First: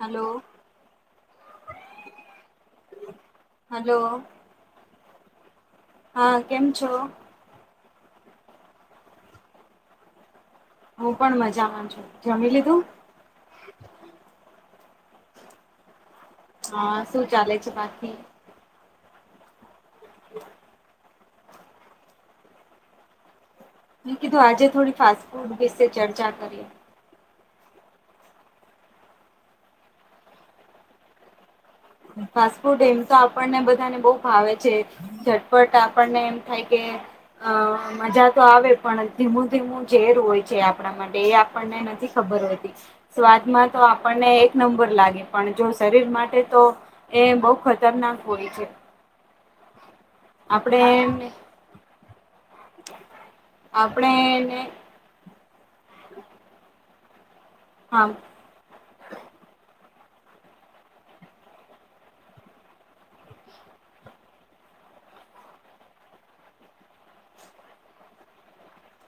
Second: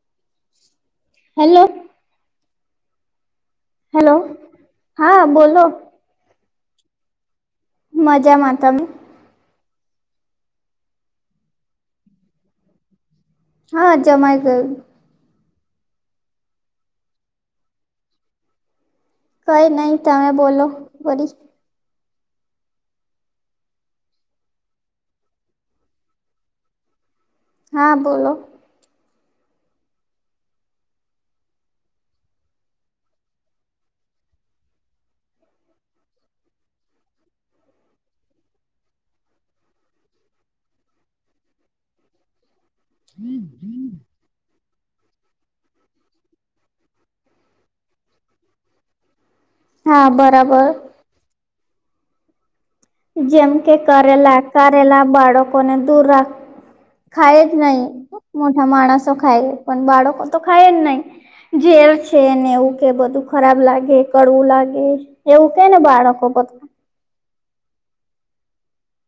Hello. Hello. Hello hello, હા બોલો. હા, કેમ છો? મજામા, તમે? હું પણ મજા મા છુ, જમી લીધું? હા જમાઈ ગયું. હા, શું ચાલે છે બાકી. કઈ નહી, તમે બોલો, વરી મે કીધું, આજે થોડી ફાસ્ટ ફૂડ વિશે ચર્ચા કરીએ. હા બોલો. ફાસ્ટ ફૂડ એમતો આપણને બધાને બહુ ભાવે છે. ઝટપટ આપણને એમ થાય કે, અ મજા તો આવે પણ ધીમું ધીમું ઝેર હોય છે આપણા માટે, એ આપણને નથી ખબર હોતી. સ્વાદમાં તો આપણને એક નંબર લાગે, પણ જો શરીર માટે તો એ બહુ ખતરનાક હોય છે. હા બર આપડે જેમકે આપણે કરેલા, એને કારેલા બાળકોને દૂર રાખ ખાયજ નહી, હા મોટા માણસો ખાયે, પણ બાળકો તો ખાયે નહી. ઝેર છેને એવું કે, બધું ખરાબ લાગે, કડવું લાગે. એવુંકે ને બાળકો બધ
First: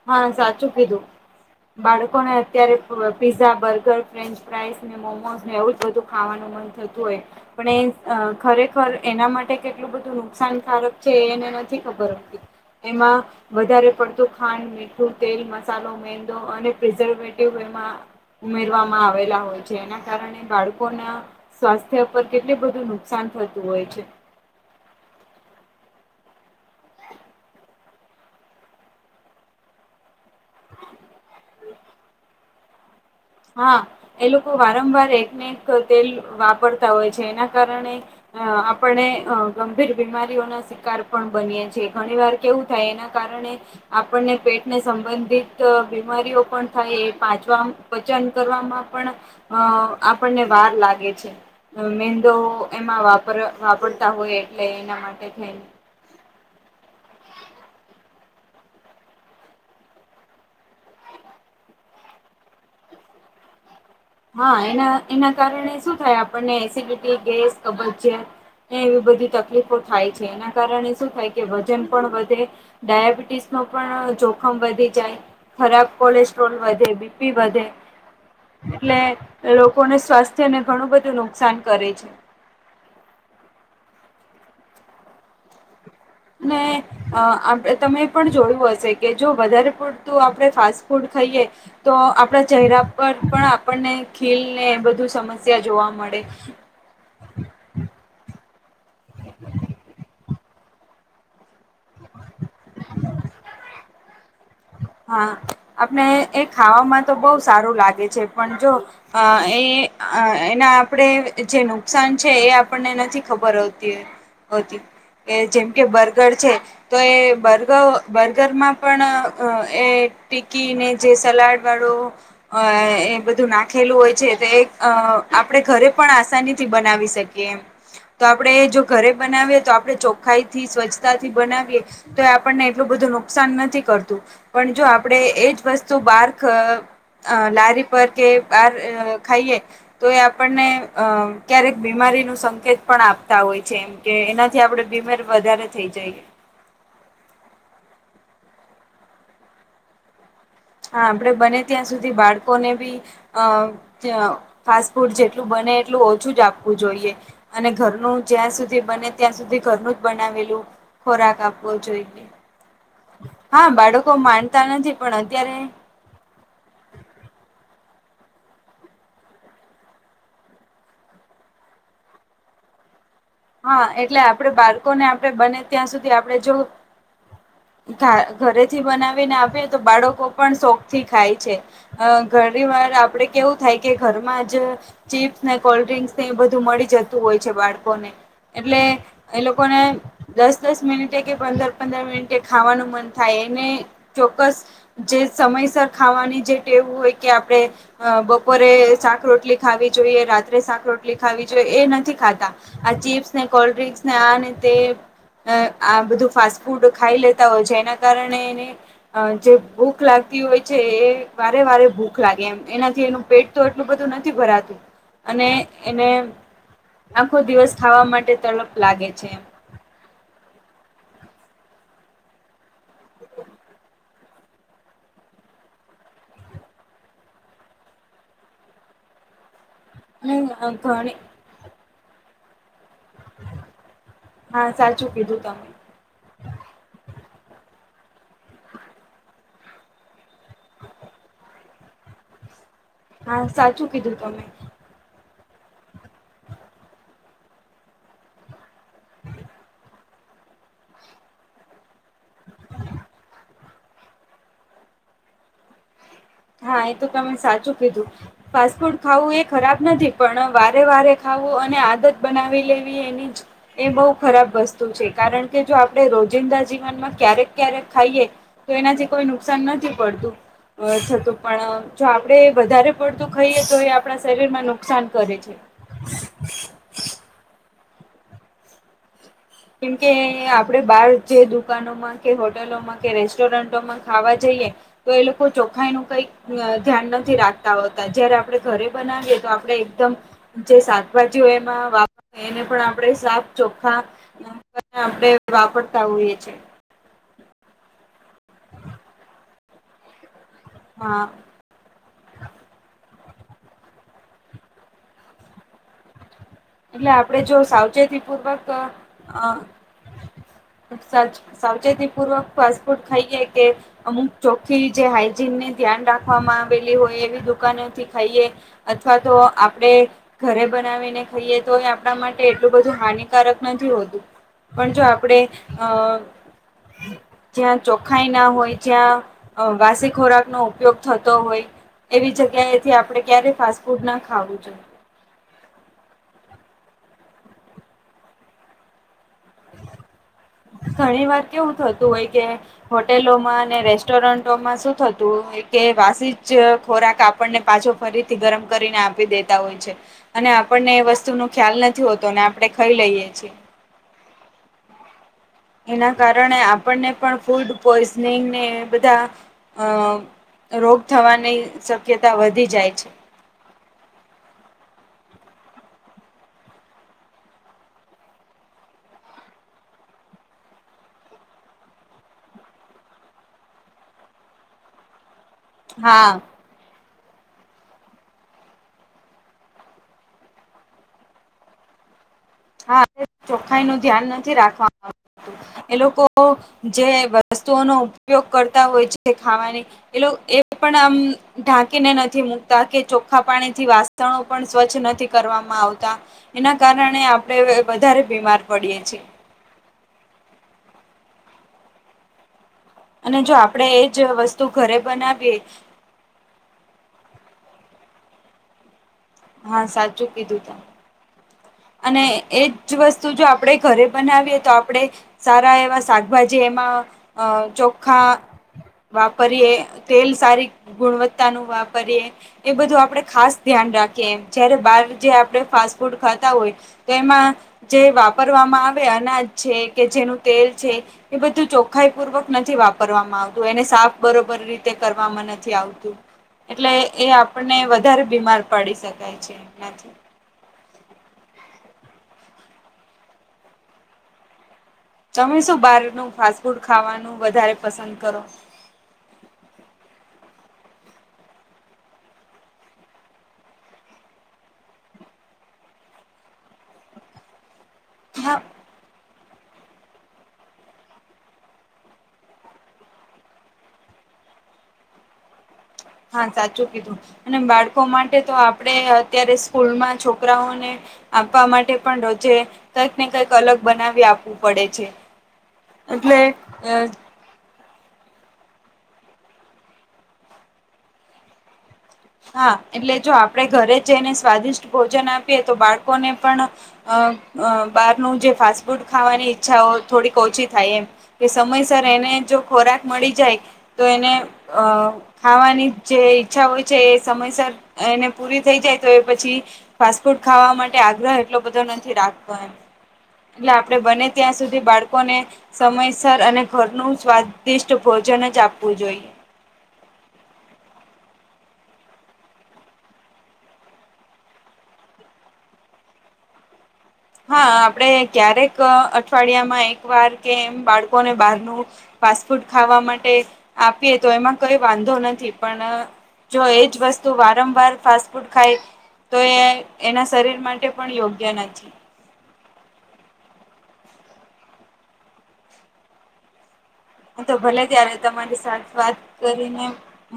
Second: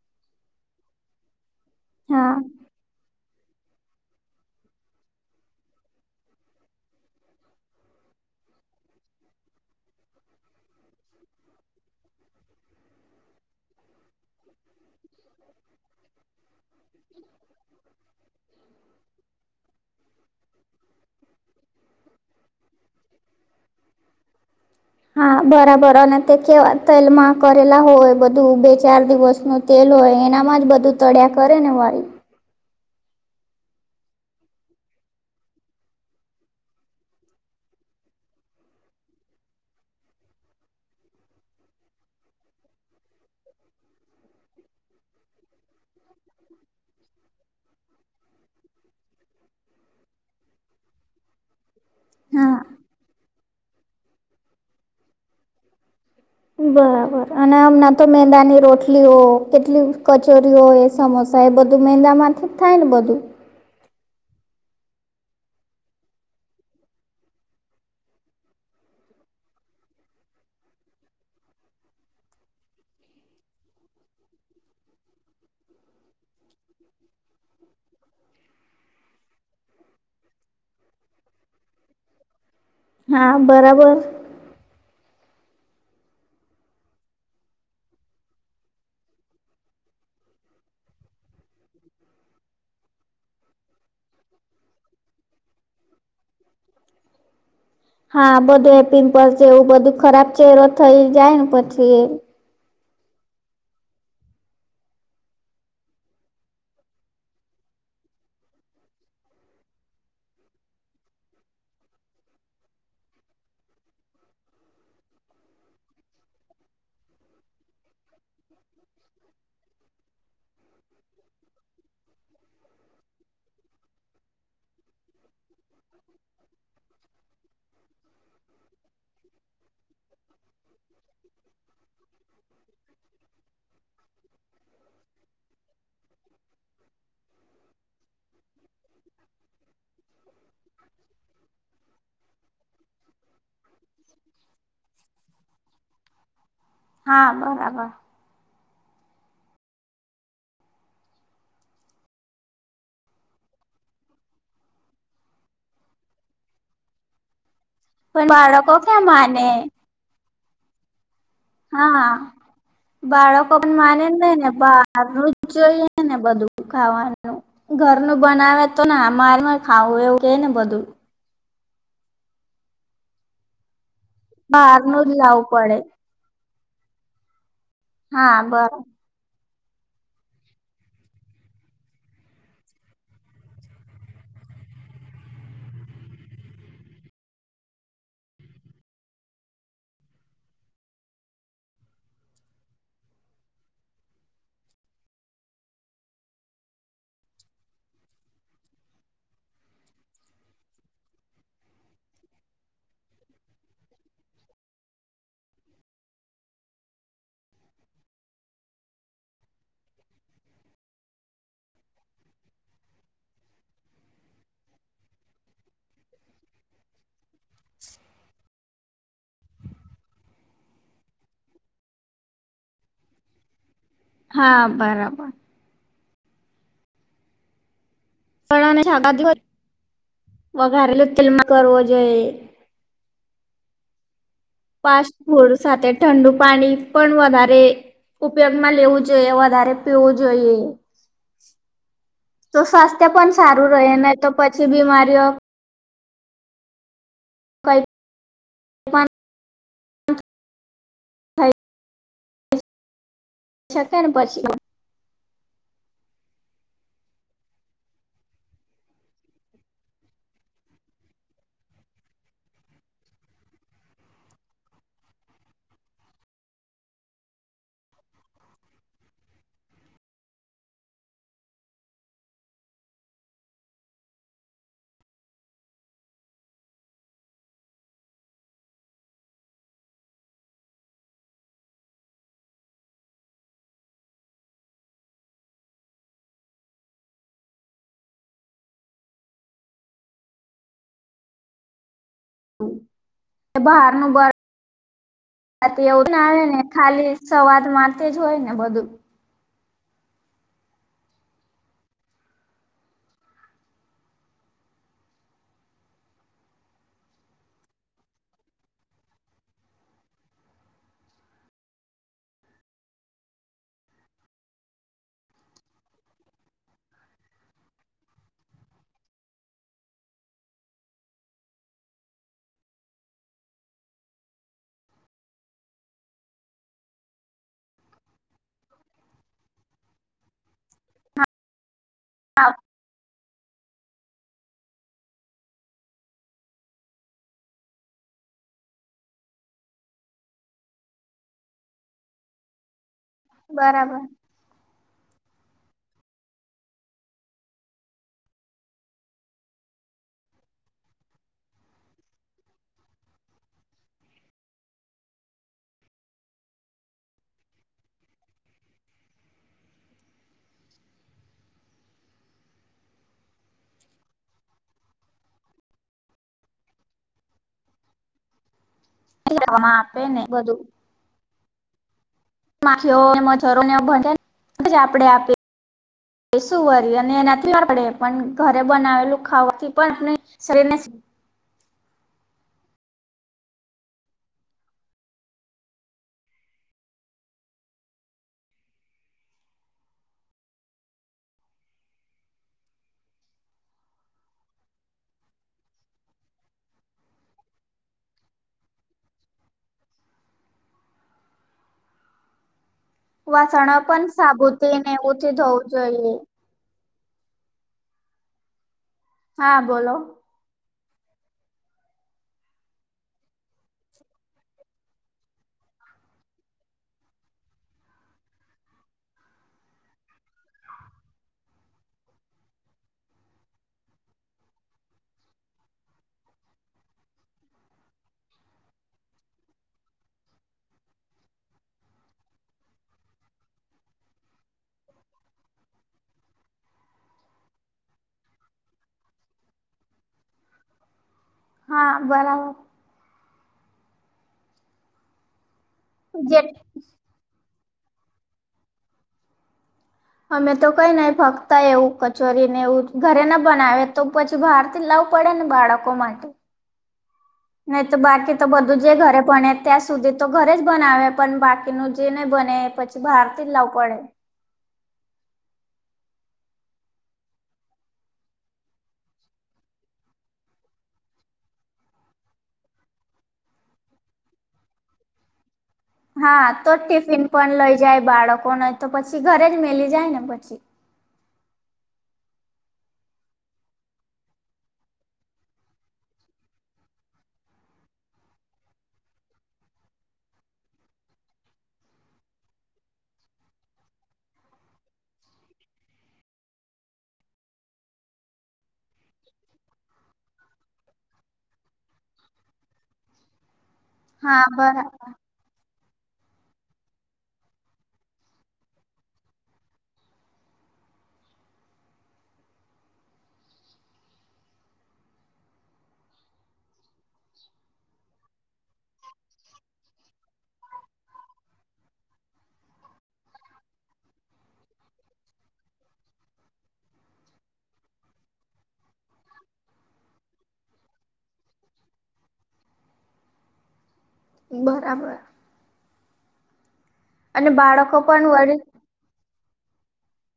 હા સાચું કીધું, બાળકોને હા અત્યારે [unintelligible] પીઝા, બર્ગર, ફ્રેન્ચ ફ્રાઈઝ, ને મોમોઝ, ને એવુંજ બધું ખાવાનું મન થતું હોય. પણએ અ ખરેખર એના માટે કેટલું બધું નુકસાનકારક છે, એ એને નથી ખબર હોતી. એમાં વધારે પડતું. ખાંડ, મીઠું, તેલ, મસાલો, મેંદો અને પ્રિઝર્વેટિવ એ ઉમેરવામાં આવેલા હોય છે, એના કારણે બાળકોના સ્વાસ્થ્ય પર કેટલું બધું નુકસાન થતું હોય છે. હા બરાબર, અને તે કેવા તેલમાં કરેલા હોય બધું, બે ચાર દિવસનું તેલ હોય, એનામાં જ બધું તળ્યા કરે ને વારી. હા, એ લોકો વારંવાર એકને એક ક તેલ વાપરતા હોય છે, એના કારણે અ આપણે અ ગંભીર બીમારીઓના સા કાર પણ બનીએ છે, ઘણી વાર કેવું થાય એના કારણે આપણને પેટને સંબંધિત બીમારીઓ પણ થાય, એ પાચવામ વચન કરવામાં પણ અ આપણને વાર લાગે છે. અ મેંદો હા. એમાં વાપર વાપરતા હોય એટલે એના માટે થઈને. બરાબર, અને મે તો મેંદાની રોટલીઓ, કેટલી કચોરીઓ સમોસા એ બધું મેંદા માંથીજ થાયને બધું. હા! એના એના કારણે શું થાય આપણને? એસિડિટી, ગેસ, કબજિયાત. એવી બધી તકલીફો થાય છે. એના કારણે શું થાય કે? વજન પણ વધે. ડાયાબિટીસ ન પણ જોખમ વધી જાય. ખરાબ કોલેસ્ટ્રોલ વધે, બીપી વધે. એટલે લોકોને સ્વાસ્થ્યને ઘણું બધું નુકસાન કરે છે. હા બરાબર. અને. અ આપ તમે એ પણ જોયું હશે કે, જો વધારે પૂડતું આપણે ફાસ્ટ ફૂડ ખાઈએ. તો આપડા ચહેરા પર પણ આપણને ખીલ ને એ બધું સમસ્યા જોવા મળે. હા! બધું પિમ્પલ છે. એવું બધું ખરાબ છે. એ થઈ જાય ને પછી. હા! આપણે એ ખાવામાં તો બહુ સારું લાગે છે. પણ જો અ એ એના આપણે જે નુકસાન છે, એ આપણને નથી ખબર આવતી હોય. [unintelligible] એ જેમ કે બર્ગર છે. તો એ બર્ગર બર્ગરમાં પણ. એ ટિકકી અને જે સલાડ વાળો. અ એ બધું નાખેલું હોય છે. તો એક આપણે ઘરે પણ આસાની થી બનાવી શકીએ એમ. તો આપડણે જો ઘરે બનાવીએ તો આપણે ચોખ્ખાઈથી સ્વચ્છતાથી બનાવીએ. તો એ આપણને એટલું બધું નુકસાન નથી કરતું. પણ જો આપણે એજ વસ્તુ બાર. અ લારી પર કે બાર ખાઈએ. તો એ આપણને અ ક્યારેક બીમારી ન સંકેત પણ આપતા હોય છે એમ. કે એનાથી આપડે બીમાર વધારે થઈ જઈએ. હા બરાબર. હા! આપણેે બને ત્યાં સુધી, બાળકોને બી. અ ફાસ્ટ ફૂડ જેટલું બને એટલું ઓછું જ આપવું જોઈએ. અને ઘરનું પણ જ્યાં બાળકો સુધી ક્યાં બને ત્યાં માને સુધી ઘરનું જ બનાવેલું, ખોરાક આપ. હા! બાળકો હા પણ માને બાળકો નઈ ને, માનતા નથી બહાર પણ નું અત્યારે જોઈ. ને બધું ખાવાનું. ઘરનું બનાવે તો ને આ મારમાં ખાવું એવું કે ને બધું. હા! એટલે આપડે બાળકોને બહારનું જ આપડે લાવું બને પડે ત્યાં સુધી આપડ જો. ઘ હા બરાબર. ઘરેથી બનાવીને આપએ તો, બાળકો પણ શોખ થી ખાય છે. અ ઘણી વાર આપડે કેવું થાય કે, ઘરમાં જ. ચીપ્સ ને, કોલ્ડ્રિંકસ ને એ બધું મળી જતું હોય છે બાળકો ને. એટલે એ લોકોને. દસ દસ મિનિટે કે પંદર પંદર મિનિટે ખાવાનું મન થાય. એને ચોક્કસ જે સમયસર ખાવાની જે ટેવું હોય કે આપડણે. અ બપોરે શાક રોટલી ખી જોઈએ. રાત્રે શાક રોટલી ખી જોઈએ. એ નથી ખાતા. આ ચીપ્સ ને, કોલ્ડ્રિંકસ ને આ તે. અ આ બધું ફાસ્ટ ફૂડ ખાઈ લેતા હોય છે. એના કારણે એને. અ જે ભૂખ લાગતી હોય છે. એ વારે વારે ભૂખ લાગે એમ. એનાથી એનું પેટ. એટલું બધું નથી ભરાતું. અને એને આખો દિવસ ખાવા માટે. તડક લાગે છે. હા! બરાબર. પણળ અને શાકાભાજી અને વઘારે ઘણી તેલમાં કરવો જોઈએ હા પાસ સાચું કીધું ફુડ તમે સાથે ઠંડુ પાણી પણ વધારે ઉપયોગ માં લેવું જોઈએ વધારે પીવું જોઈએ. તો સ્વાસ્થ્ય પણ હા સારું સાચું રહે ને કીધું તો તમે પછી બીમારીઓ. કઈ. પણ હમ થઈ શક ને પછી હા એ તો તમે સાચું કીધું ફાસ્ટફૂડ ખાવું એ ખરાબ નથી પણ વારે વારે ખાવું અને આદત બનાવી લેવી એની જ એ બહુ ખરાબ વસ્તુ છે કારણ કે જો આપણે રોજિંદા જીવનમાં ક્યારેક ક્યારેક ખાઈએ તો એનાથી કોઈ નુકસાન નથી પડતું તો પણ જો આપડે વધારે પડતું ખાઈએ તો એ આપણા શરીરમાં નુકસાન કરે છે. કેમકે આપડે બહાર જે દુકાનોમાં કે હોટેલોમાં કે રેસ્ટોરન્ટોમાં ખાવા જઈએ તો એ લોકો ચોખાઈ ન કઈક અ ધ્યાન નથી રાખતા હોતા જયારે આપડણે ઘરે બનાવીએ તો આપણે એકદમ જે શાકભાજી હોય એમાં વાવ એને પણ આપણેે શાક ચોખા બહારનું બ આપણેે રાતે વાપરતા એવું ના હોઈએ છ આવે છેએ ને ખાલી સવાદ માટે જ હોય ને બધું. હા એટલે આપડે જો સાવચેતી પૂર્વક અસાજ સાવચેતી પૂર્વક ફાસ્ટ ફૂડ ખાઈએ કે અમુક ચોખ્ખી જે હાઈજીન ને ધ્યાન રાખવામાં આવેલી હોય એવી દુકાનોથી ખાઈએ અથવા તો આપણેે ઘરે બનાવીને થઈએ તો એ આપણા માટે એટલું બધું હાનિકારક નથી હોતું પણ જો આપણેે અ જ્યાં ચોખાઈ ના હોય જ્યાં અ વાસી ખોરાકનો ઉપયોગ થતો હોય એવી જગ્યાએથી આપડણે ક્યારેય ફાસ્ટ ફૂડ ના ખાવું જોઈએ ઘણી વાર કેવું થતું હોય કે હોટેલોમાં અને બરાબર રેસ્ટોરન્ટોમાં શું થતું. કે વાસી જ ખોરાક આપણને પાછો ફરીથી ગરમ કરીને આપી દેતા હોય છે. અને આપણને એ વસ્તુ નો ખ્યાલ નથી હોતો અને આપણે ખાઈ લઈએ છીએ એના કારણે આપણને પણ ફૂડ પોઈઝનિંગને બધા અ રોગ થવાની શક્યતા વધી જાય છે. આપે ને બધું માખીઓ મજરો ને એ ભજાયને આપડે આપી હા સુુંરી અને એનાથી વાડે પણ ઘરે બનાવેલું ખાવાથી પણ આપ શરીર ને હા ચોખાઈ નું ધ્યાન નથી રાખવામાં એ લોકો જે વસ્તુઓનો ઉપયોગ કરતા હોય છે ખાવાની એટ એ પણ આમ ઢાંકીને નથી મુૂકતા કે ચોખ્ખા પાણી થી વાસ પણ સ્વચ્છ નથી કરવામાં આવતા એના કારણે આપ વધારે બીમાર પડીએ છીએ અને જો વાસણ આપણે એ પણ જ વસ્તુ સાબુથી ને ઘરે એવું થી ધ બનાવીએ હોવું જોઈએ હા સાચું કીધું ત અને એજ વસ્તુ જો આપણે ઘરે બનાવીએ તો આપણે સારા એવા શાકભાજી એમાં અ ચોખા વાપરીએ તેલ સારી ગુણવત્તા નું વાપરીએ એ બધું આપડણે ખાસ ધ્યાન રાખીએ એમ જયારે બાર જે આપણે ફાસ્ટ ફૂડ હોય તો એમાં જે વાપરવામાં આવે અનાજ છે કે જેનું તેલ છે. એ બધું ચોખ્ખાઈ પૂર્વક નથી વાપરવામાં આવતું એને સાફ બરોબર રીતે કરવા મને આવતું એટલે એ આપણને વધારે બીમાર પડી શકાય છે એથી હા બરાબર તમે શું બહારનું જે ફાસ્ટ ફૂડ ખાવાનું વધારે પસંદ કરો અમે તો કઈ નને ફક્ત એવું કચોરી ને એવું ઘરે ના બનાવે તો પછી સુભાર લાવવું પડે ને બાળકો માટે નહી તો બાકી તો હા બધું જ જે ઘરે ભને ત્યાં સુધી તો ઘરે જ બનાવે પણ બાકીનું જે નહી બને એ પછી બહાર થી જ લાવું પડે હા સાચું કીધુ અને બાળકો માટે તો આપણે અત્યારે સ્કૂલમાં છોકરાઓને. આપવા માટે પણ રોજે કઈક ને કંઈક અલગ બનાવી આપવું પડે છે. એટલે હા તો ટિફિન પણ લઈ જાય, બાળકોને તો પછી ઘરે જ મેલી જાય ને પછી. હા એટલે જો આપણેે ઘરે જઈને સ્વાદિષ્ટ ભોજન આપીએ તો બાળકોને પણ અ બારનું જે ફાસ્ટ ફૂડ ખાવાની ઈચ્છાઓ થોડીક ઓછી થાય એમ કે સમયસર એને જો ખોરાક મળી જાય. તો એને અ ખાવાની જે ઈચ્છા હોય. છે, એ સમયસર એને પૂરી થઈ જાય તો એ પછી ફાસ્ટ ફૂડ ખાવા માટે આગ્રહ એટલો બધો નથી રાખતો એમ એટલે આપડે બને હા ત્યાં સુધી બરાબર બાળકોને સમયસર અને ઘરનું સ્વાદિષ્ટ ભોજન જ આપવું જોઈએ. હા આપડે ક્યારેક અઠવાડિયામાં એક વાર કે એમ બાળકોને બહારનુ ફાસ્ટફૂડ ખાવા માટે આપીએ તો એમાં કોઈ વાંધો નથી પણ જો એજ વસ્તુ વારંવાર ફાસ્ટ ફૂડ ખાય તો એ એના શરીર માટે પણ યોગ્ય નથી. બરાબર હ અને તો ભલે બાળકો ત્યારે પણ તમારી વળી સાથે વાત કરીને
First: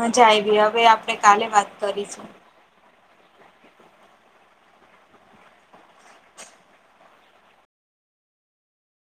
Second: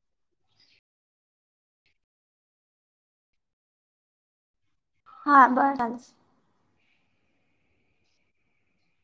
મજા આવી હવે આપણે કાલે વાત કરીશુ હા બરા